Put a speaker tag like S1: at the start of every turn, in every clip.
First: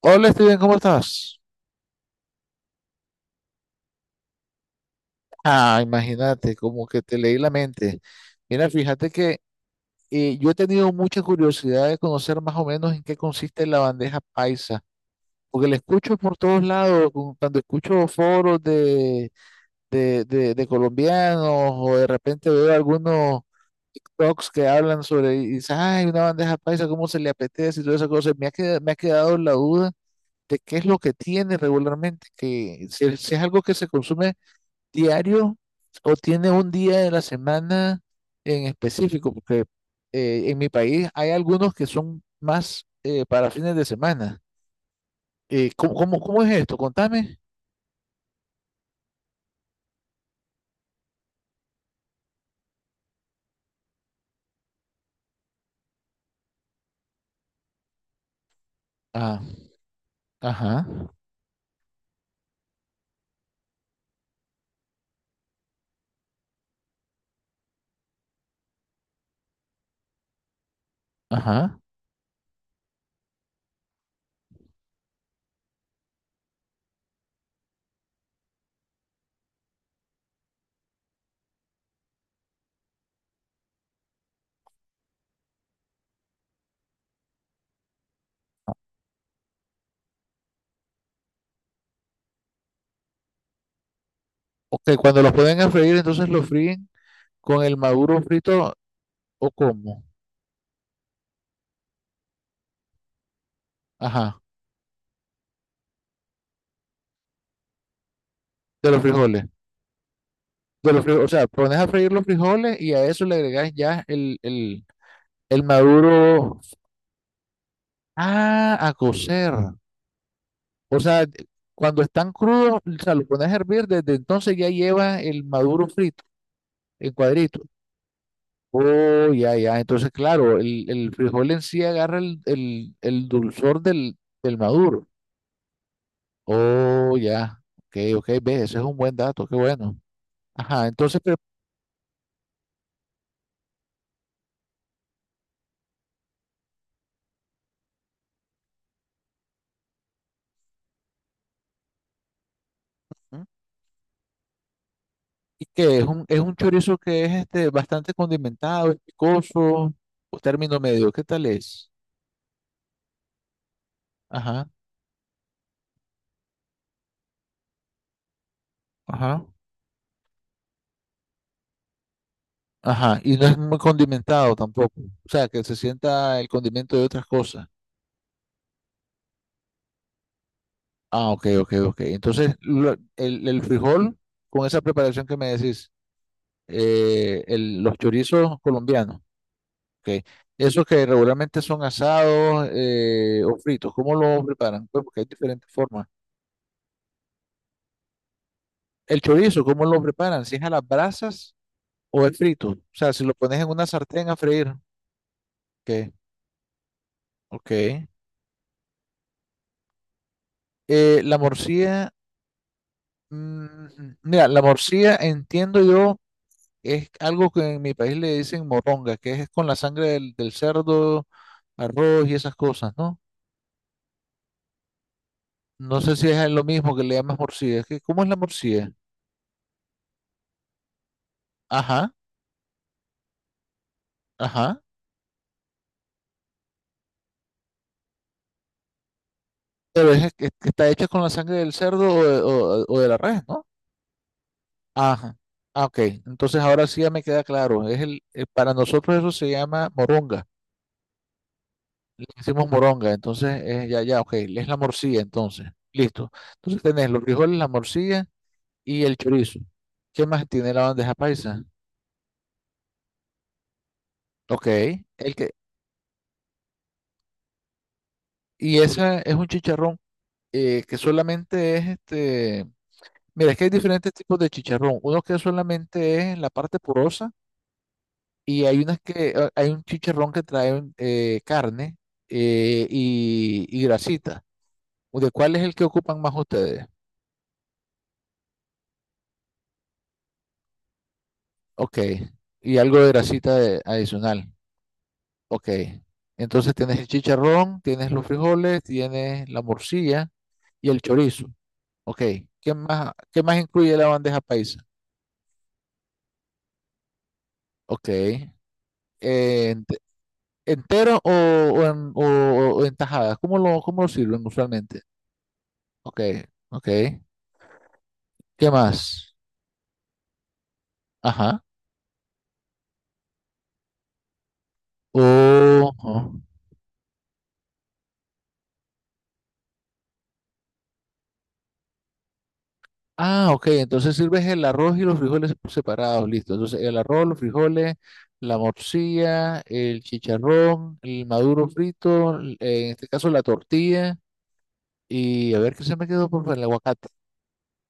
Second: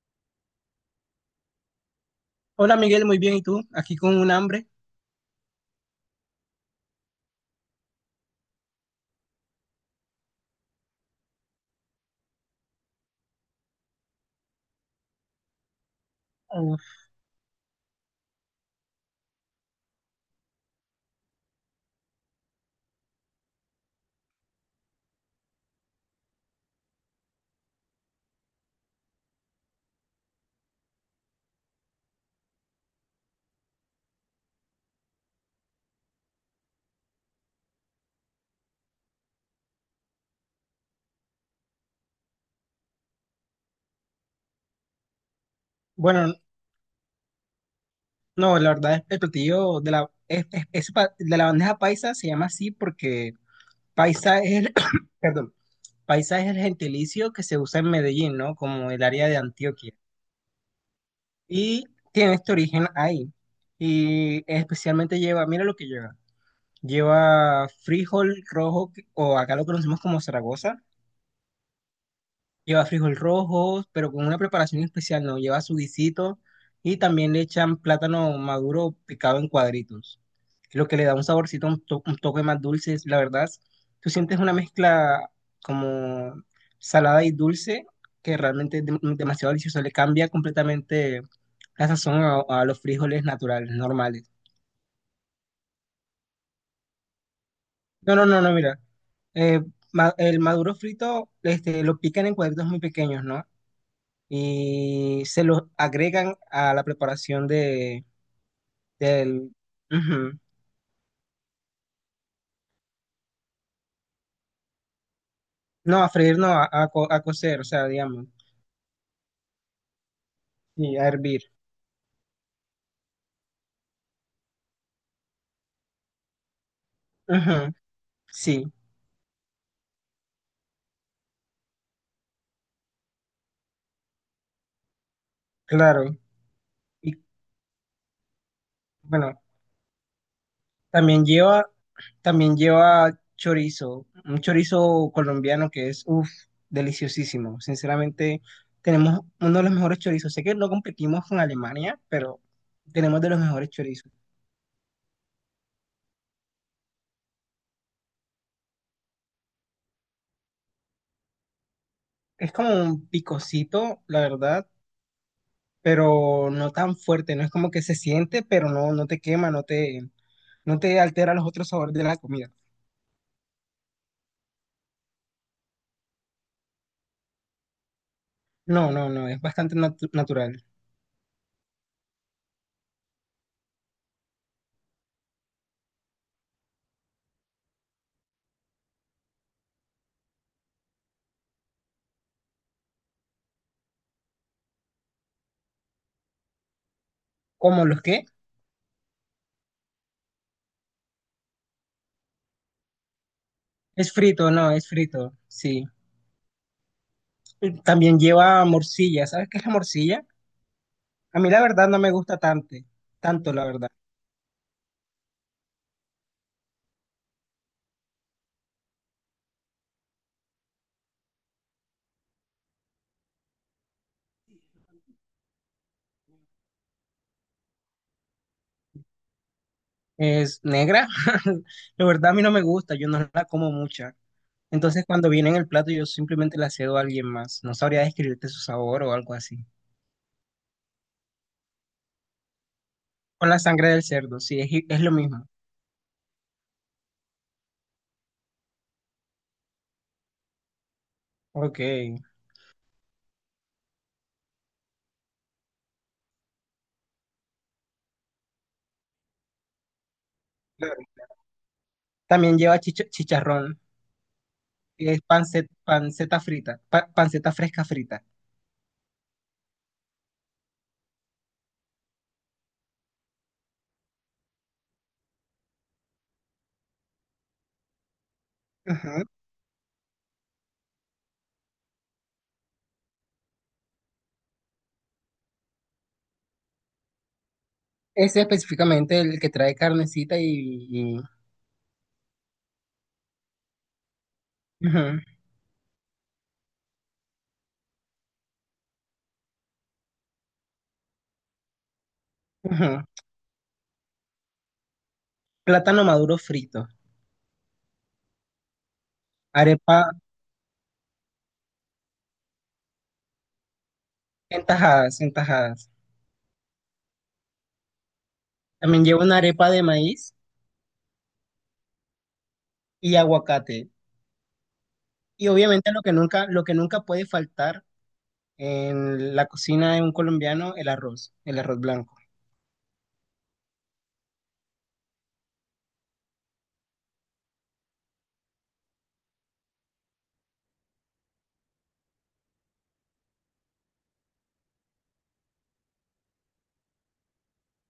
S1: Hola Steven, ¿cómo estás?
S2: Hola Miguel, muy bien. ¿Y tú? Aquí con un hambre.
S1: Ah, imagínate, como que te leí la mente. Mira, fíjate que yo he tenido mucha curiosidad de conocer más o menos en qué consiste la bandeja paisa, porque la escucho por todos
S2: Uf,
S1: lados, cuando escucho foros de colombianos o de repente veo algunos TikToks que hablan sobre, y dicen, ay, una bandeja paisa, ¿cómo se le apetece? Y todas esas cosas. Me ha quedado la duda de qué es lo que tiene regularmente, que si es algo que se consume diario o tiene un día de la semana en específico. Porque en mi país hay algunos que son más para fines de semana.
S2: Bueno,
S1: Cómo es esto? Contame.
S2: no, la verdad es el platillo de la, de la bandeja paisa se llama así porque paisa es el, perdón, paisa es el gentilicio que se usa en Medellín, ¿no? Como el área de
S1: Ah,
S2: Antioquia.
S1: ajá,
S2: Y tiene este origen ahí. Y especialmente lleva, mira lo que lleva. Lleva frijol rojo o acá lo conocemos como Zaragoza.
S1: ajá.
S2: Lleva frijol rojo, pero con una preparación especial, no. Lleva su guisito y también le echan plátano maduro picado en cuadritos. Lo que le da un saborcito, un toque más dulce. La verdad, tú sientes una mezcla como salada y dulce que realmente es demasiado delicioso. Le cambia completamente la sazón a los frijoles naturales, normales.
S1: Ok, cuando los pueden a freír, entonces los fríen con el
S2: No,
S1: maduro
S2: no, no, no,
S1: frito,
S2: mira.
S1: o
S2: Eh,
S1: cómo.
S2: el maduro frito, este, lo pican en cuadritos muy pequeños, ¿no?
S1: Ajá,
S2: Y se los agregan a la preparación de,
S1: de los frijoles.
S2: del... Ujú.
S1: De los frijoles, o sea, pones a freír los frijoles y a eso le agregas ya el
S2: No, a freír, no,
S1: maduro.
S2: a cocer, o sea, digamos,
S1: Ah, a cocer.
S2: y
S1: O
S2: a
S1: sea,
S2: hervir.
S1: cuando están crudos, o sea, lo pones a hervir, desde entonces ya lleva el maduro frito, en cuadritos.
S2: Ujú, sí,
S1: Oh, ya, ya. Entonces, claro, el frijol en sí agarra el dulzor del maduro.
S2: claro. Y
S1: Oh, ya. Ok, ok, ve, ese es un buen
S2: bueno,
S1: dato, qué bueno. Ajá, entonces,
S2: también
S1: pero,
S2: lleva, también lleva chorizo, un chorizo colombiano que es, uff, deliciosísimo. Sinceramente, tenemos uno de los mejores chorizos. Sé que no competimos con Alemania, pero tenemos de los
S1: ¿mm?
S2: mejores chorizos.
S1: ¿Y qué? Es un chorizo que es este bastante condimentado, ¿es picoso o término medio? ¿Qué tal es?
S2: Es como un picocito, la verdad,
S1: Ajá,
S2: pero no tan fuerte, no es como que se siente, pero no, no te
S1: ajá.
S2: quema, no te altera los otros sabores de la comida.
S1: Ajá, y no es muy condimentado tampoco. O sea, que se sienta el condimento de otras cosas.
S2: No, no, no, es bastante natural.
S1: Ah, ok, ok, ok. Entonces, el frijol, con esa preparación que me decís, los chorizos colombianos, ok. Esos que regularmente son asados o fritos, ¿cómo lo preparan? Pues porque hay diferentes formas.
S2: ¿Cómo los qué?
S1: El chorizo, ¿cómo lo preparan? ¿Si es a las brasas o es frito? O sea, si lo pones en una
S2: Es
S1: sartén a
S2: frito, no,
S1: freír.
S2: es frito, sí.
S1: Ok,
S2: Y
S1: ok.
S2: también lleva morcilla, ¿sabes qué es la morcilla?
S1: La
S2: A mí la verdad no me
S1: morcilla.
S2: gusta tanto, tanto la
S1: Mm,
S2: verdad.
S1: mira, la morcilla, entiendo yo, es algo que en mi país le dicen moronga, que es con la sangre del cerdo, arroz y esas cosas, ¿no? No sé si es lo mismo que le llamas morcilla. ¿Cómo es la morcilla?
S2: Es negra, la
S1: Ajá,
S2: verdad a mí no me gusta, yo no la como mucha.
S1: ajá.
S2: Entonces cuando viene en el plato yo simplemente la cedo a alguien más. No sabría describirte su sabor o algo así.
S1: Pero es que está hecha con la sangre del cerdo o de, o de la res,
S2: Con la
S1: ¿no?
S2: sangre del cerdo, sí, es lo
S1: Ajá.
S2: mismo.
S1: Ah, ok. Entonces ahora sí ya me queda claro. Es el, para nosotros eso se llama moronga.
S2: Ok.
S1: Le decimos moronga. Entonces, ya, ya, ok. Es la morcilla, entonces. Listo. Entonces tenés los frijoles, la morcilla y el chorizo. ¿Qué más tiene la
S2: Claro.
S1: bandeja paisa?
S2: También lleva chicharrón.
S1: Ok,
S2: Que es
S1: el que,
S2: panceta, panceta frita, panceta fresca frita.
S1: y esa es un chicharrón que solamente es este. Mira, es que hay diferentes tipos de chicharrón. Uno que solamente es la parte porosa y hay unas
S2: Ajá.
S1: que hay un chicharrón que trae carne y grasita. ¿De cuál es el que ocupan más ustedes?
S2: Ese específicamente el que trae carnecita y-
S1: Ok, y algo de grasita adicional.
S2: ujú,
S1: Ok. Entonces tienes el chicharrón, tienes los frijoles, tienes la morcilla y el chorizo. Ok.
S2: ujú.
S1: ¿Qué más incluye la bandeja paisa?
S2: Plátano maduro frito.
S1: Ok. Ent-
S2: Arepa
S1: ¿Entero o, o en tajadas? Cómo lo sirven
S2: en
S1: usualmente?
S2: tajadas, en tajadas.
S1: Ok, ok. ¿Qué
S2: También lleva
S1: más?
S2: una arepa de maíz
S1: Ajá.
S2: y aguacate. Y obviamente
S1: Oh,
S2: lo que nunca puede faltar en la cocina de un colombiano, el arroz blanco.
S1: ah, ok, entonces sirves el arroz y los frijoles separados, listo. Entonces el arroz, los frijoles, la morcilla, el chicharrón, el maduro frito, en este caso la tortilla, y a ver qué se me quedó por fuera, el aguacate.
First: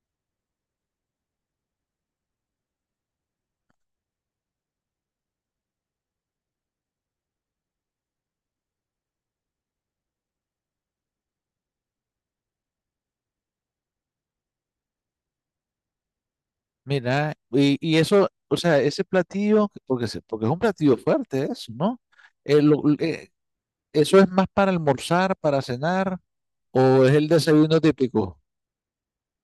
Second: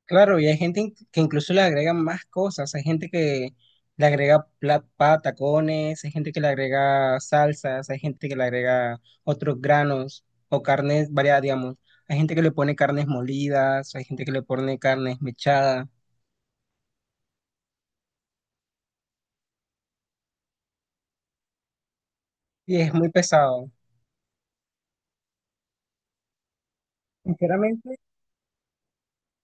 S2: Claro, y hay gente que incluso le agrega más cosas. Hay gente que le agrega tacones, hay gente que le agrega salsas, hay gente que le agrega otros granos o carnes variadas, digamos. Hay gente que le pone carnes molidas, hay gente que le pone carnes mechadas,
S1: Mira, y eso, o sea, ese platillo, porque, porque es un platillo fuerte eso, ¿no? Eh,
S2: y
S1: lo-
S2: es muy
S1: eh,
S2: pesado.
S1: ¿Eso es más para almorzar, para cenar, o es el desayuno
S2: Sinceramente,
S1: típico?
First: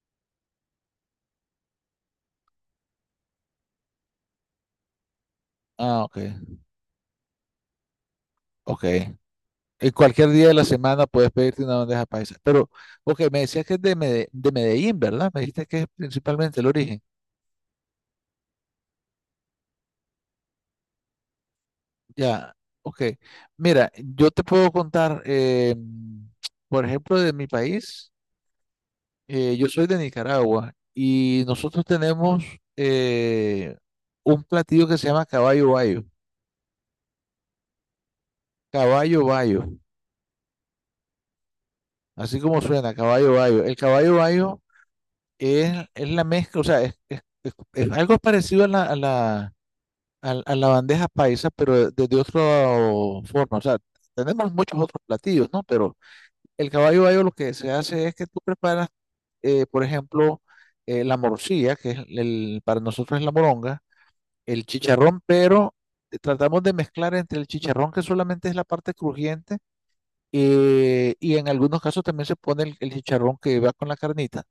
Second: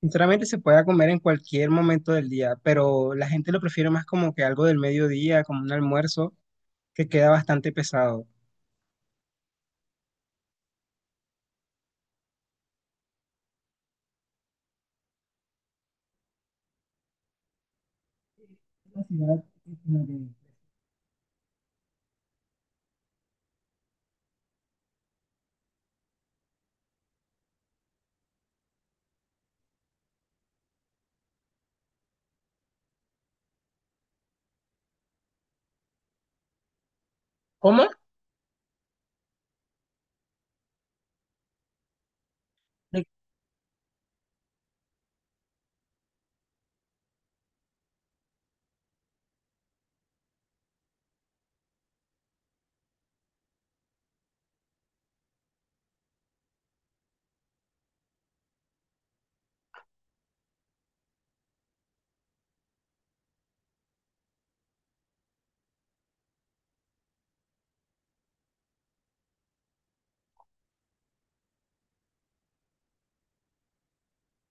S2: Sinceramente se puede comer en cualquier momento del día, pero la gente lo prefiere más como que algo del mediodía, como un
S1: Ah, ok,
S2: almuerzo, que queda bastante pesado.
S1: ok. Y cualquier día de la semana puedes pedirte una bandeja paisa. Pero, ok, me decías que es de, de Medellín, ¿verdad? Me dijiste que es principalmente el origen. Ya, ok. Mira, yo te puedo contar, por ejemplo, de mi país. Yo soy de Nicaragua y nosotros tenemos eh, un platillo que se llama caballo bayo.
S2: ¿Cómo?
S1: Caballo bayo, así como suena, caballo bayo. El caballo bayo es la mezcla, o sea, es algo parecido a la, la bandeja paisa, pero desde otra forma. O sea, tenemos muchos otros platillos, ¿no? Pero el caballo bayo lo que se hace es que tú preparas, por ejemplo, la morcilla, que es el, para nosotros es la moronga, el chicharrón, pero tratamos de mezclar entre el chicharrón, que solamente es la parte crujiente, y en algunos casos también se pone el chicharrón que va con la carnita.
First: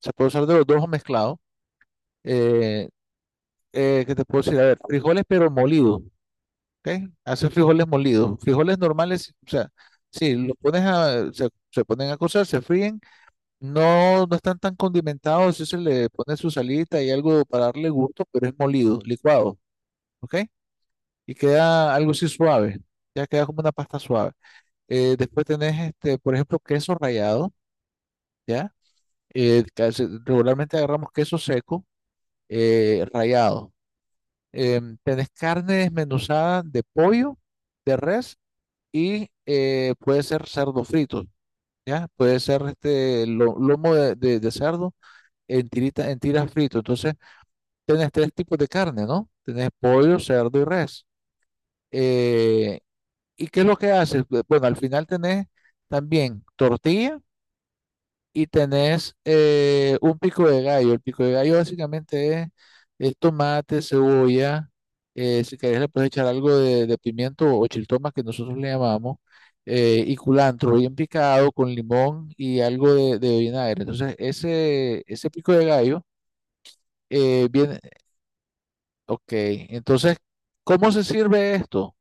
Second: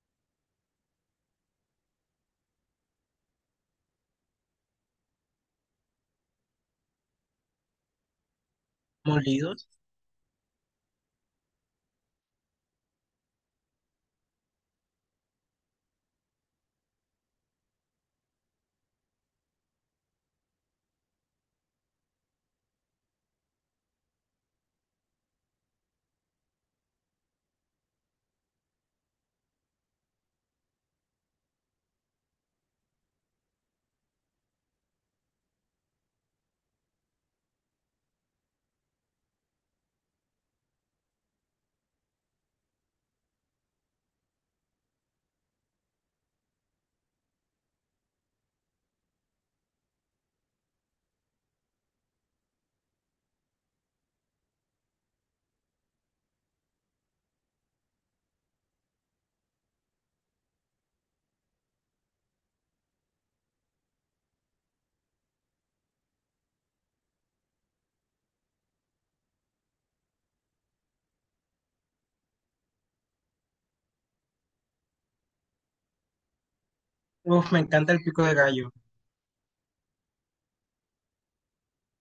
S1: Se puede usar de los dos o mezclado. Eh, ¿Qué te puedo decir? A ver, frijoles pero molidos. ¿Ok? Hace frijoles molidos, frijoles normales, o
S2: Molidos.
S1: sea, sí, los pones a, se ponen a cocer, se fríen, no, no están tan condimentados, sí se le pone su salita y algo para darle gusto, pero es molido, licuado, ¿ok? Y queda algo así suave, ya queda como una pasta suave. Después tenés, este, por ejemplo, queso rallado, ¿ya? Regularmente agarramos queso seco, rallado. Em, tenés carne desmenuzada de pollo, de res y puede ser cerdo frito, ¿ya? Puede ser este lomo de cerdo en tirita, en tiras frito. Entonces, tenés tres tipos de carne, ¿no? Tenés pollo, cerdo y res. Eh, ¿Y qué es lo que haces? Bueno, al final tenés también tortilla y tenés un pico de gallo. El pico de gallo básicamente es tomate, cebolla, si querés le puedes echar algo de pimiento o chiltoma que nosotros le llamamos, y culantro bien picado con limón y algo de vinagre. Entonces, ese pico de gallo
S2: Uf, me
S1: viene,
S2: encanta el pico de gallo.
S1: ok, entonces, ¿cómo se sirve esto?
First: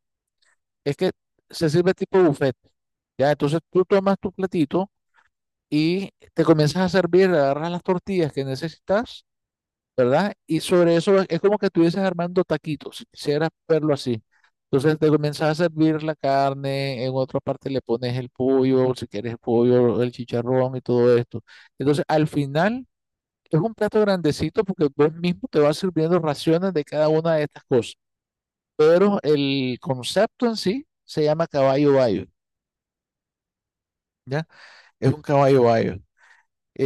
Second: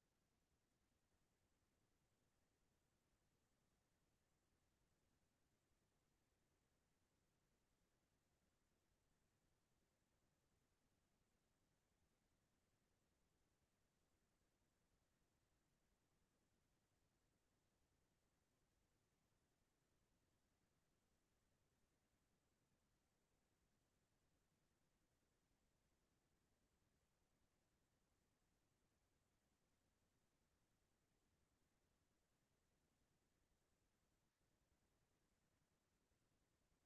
S1: Es que se sirve tipo buffet, ¿ya? Entonces tú tomas tu platito y te comienzas a servir, agarras las tortillas que necesitas, ¿verdad? Y sobre eso es como que estuvieses armando taquitos, si quisieras verlo así. Entonces te comienzas a servir la carne, en otra parte le pones el pollo, si quieres el pollo, el chicharrón y todo esto. Entonces al final es un plato grandecito porque vos mismo te vas sirviendo raciones de cada una de estas cosas. Pero el concepto en sí se llama caballo bayo, ¿ya? Es un caballo bayo.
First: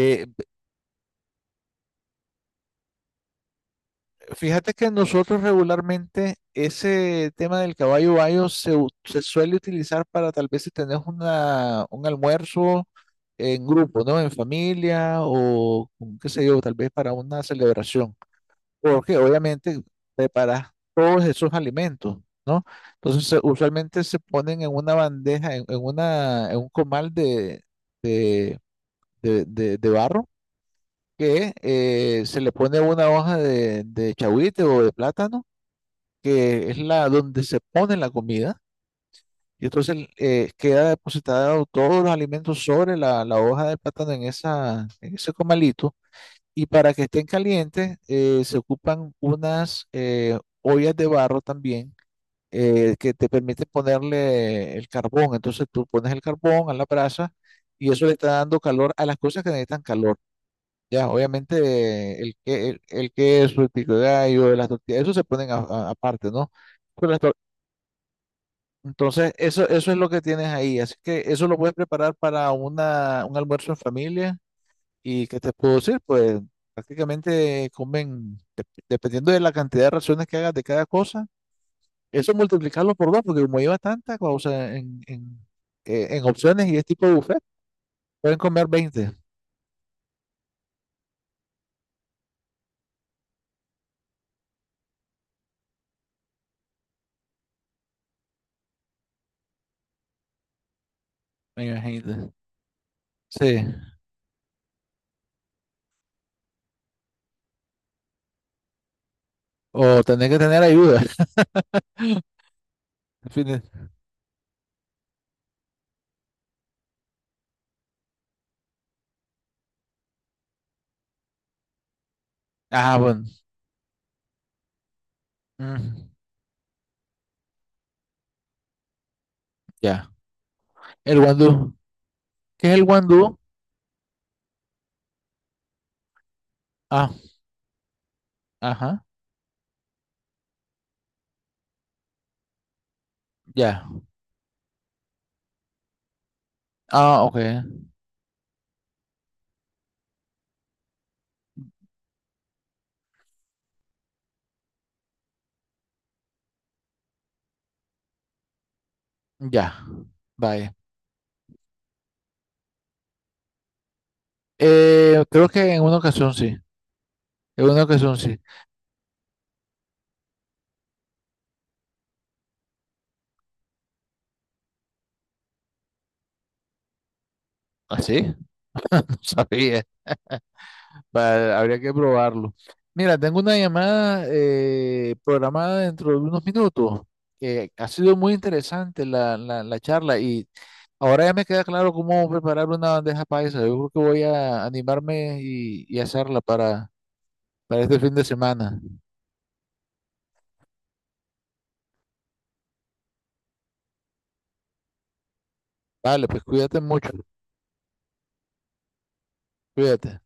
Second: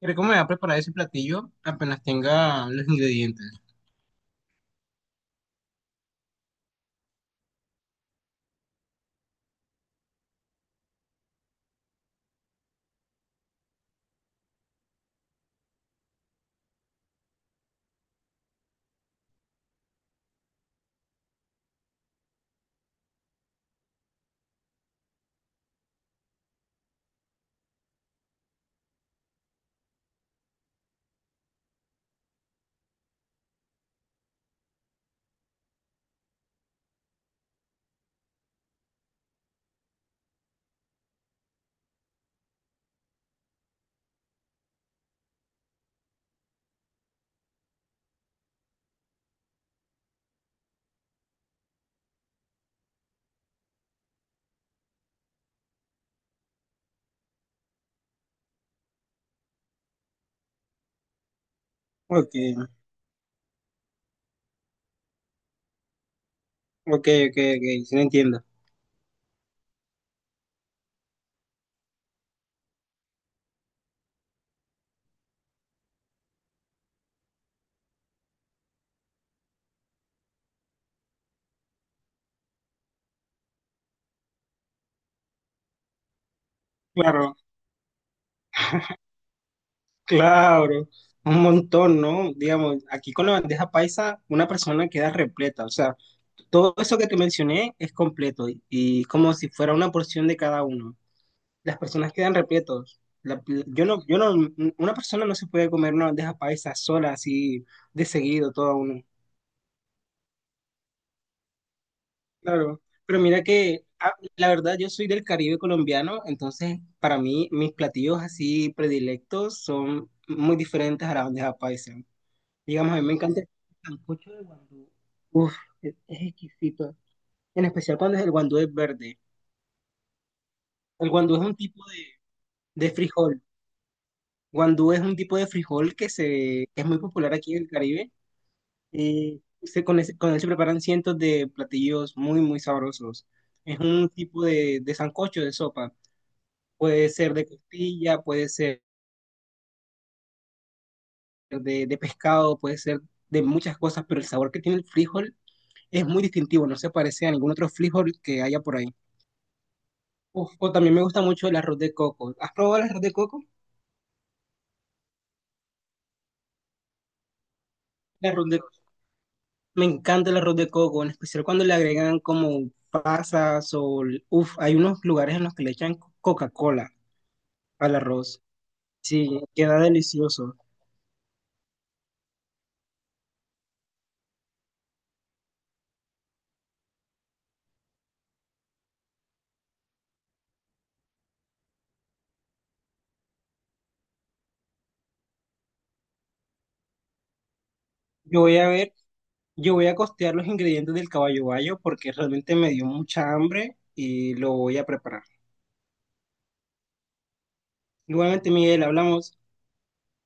S2: Creo que me voy a preparar ese platillo apenas tenga los ingredientes.
S1: Fíjate que nosotros regularmente ese tema del caballo bayo se, se suele utilizar para tal vez si tenés una, un almuerzo en grupo, ¿no? En familia qué sé yo, tal vez para una celebración. Porque obviamente preparas todos esos alimentos, ¿no? Entonces usualmente se ponen en una bandeja, en un comal de, de barro que se le pone una hoja de chahuite o de plátano, que es la donde se pone la comida, y entonces queda depositado todos los alimentos sobre la hoja de plátano en esa, en ese comalito, y para que estén calientes se ocupan unas ollas de barro también. Que te permiten ponerle el carbón. Entonces tú pones el carbón a la brasa y eso le está dando calor a las cosas que necesitan calor. Ya, obviamente
S2: Ok,
S1: el queso, el pico de gallo, las tortillas, eso se ponen aparte, ¿no?
S2: ok,
S1: Pero las, tor-
S2: ok, sí lo entiendo.
S1: Entonces, eso es lo que tienes ahí. Así que eso lo puedes preparar para una, un almuerzo en familia. ¿Y qué te puedo decir? Pues prácticamente comen, dependiendo de la cantidad de raciones que hagas de cada cosa, eso multiplicarlo por dos, porque como lleva tanta cosa en opciones y es tipo de
S2: Claro,
S1: buffet, pueden comer 20,
S2: claro, un montón, ¿no? Digamos, aquí con la bandeja paisa, una persona queda repleta, o sea, todo eso que te mencioné es completo y como si fuera una porción de cada uno.
S1: me
S2: Las personas
S1: imagino.
S2: quedan repletos.
S1: Sí.
S2: Yo no, una persona no se puede comer una bandeja paisa sola así de seguido, todo uno.
S1: O tener que tener ayuda.
S2: Claro, pero
S1: En
S2: mira
S1: fin,
S2: que ah, la verdad yo soy del Caribe colombiano, entonces para mí mis platillos así predilectos son muy diferentes a la bandeja paisa. Digamos, a
S1: ah,
S2: mí me
S1: bueno.
S2: encanta el sancocho de guandú. Uf,
S1: Mm,
S2: es exquisito. En especial cuando es el guandú es verde.
S1: ya.
S2: El
S1: El
S2: guandú es un
S1: guandú.
S2: tipo
S1: ¿Qué es el
S2: de
S1: guandú?
S2: frijol. Guandú es un tipo de frijol que se que es muy
S1: Ah,
S2: popular aquí en el Caribe.
S1: ajá.
S2: Y se, con, con él se preparan cientos de platillos muy, muy sabrosos. Es
S1: Ya.
S2: un tipo de sancocho de sopa. Puede
S1: Ah,
S2: ser
S1: ok.
S2: de costilla, puede ser de pescado, puede ser de muchas cosas, pero el sabor que tiene el frijol es muy distintivo, no se parece a ningún otro frijol que haya por ahí.
S1: Ya,
S2: Uf, o
S1: vaya.
S2: también me gusta mucho el arroz de coco. ¿Has probado el arroz de coco?
S1: Creo que en una ocasión sí, en una ocasión
S2: El
S1: sí.
S2: arroz de- Me encanta el arroz de coco, en especial cuando le agregan como pasas o... Uf, hay unos lugares en los que le echan Coca-Cola al
S1: ¿Así?
S2: arroz.
S1: No
S2: Sí, queda
S1: sabía.
S2: delicioso.
S1: Habría que probarlo. Mira, tengo una llamada programada dentro de unos minutos, que ha sido muy interesante la charla, y ahora ya me queda claro cómo preparar una bandeja paisa. Yo creo que voy a animarme y hacerla para este fin de
S2: Yo voy a
S1: semana.
S2: ver. Yo voy a costear los ingredientes del caballo bayo porque realmente me dio mucha hambre y lo voy a preparar.
S1: Vale, pues cuídate mucho,
S2: Igualmente, Miguel, hablamos.
S1: cuídate.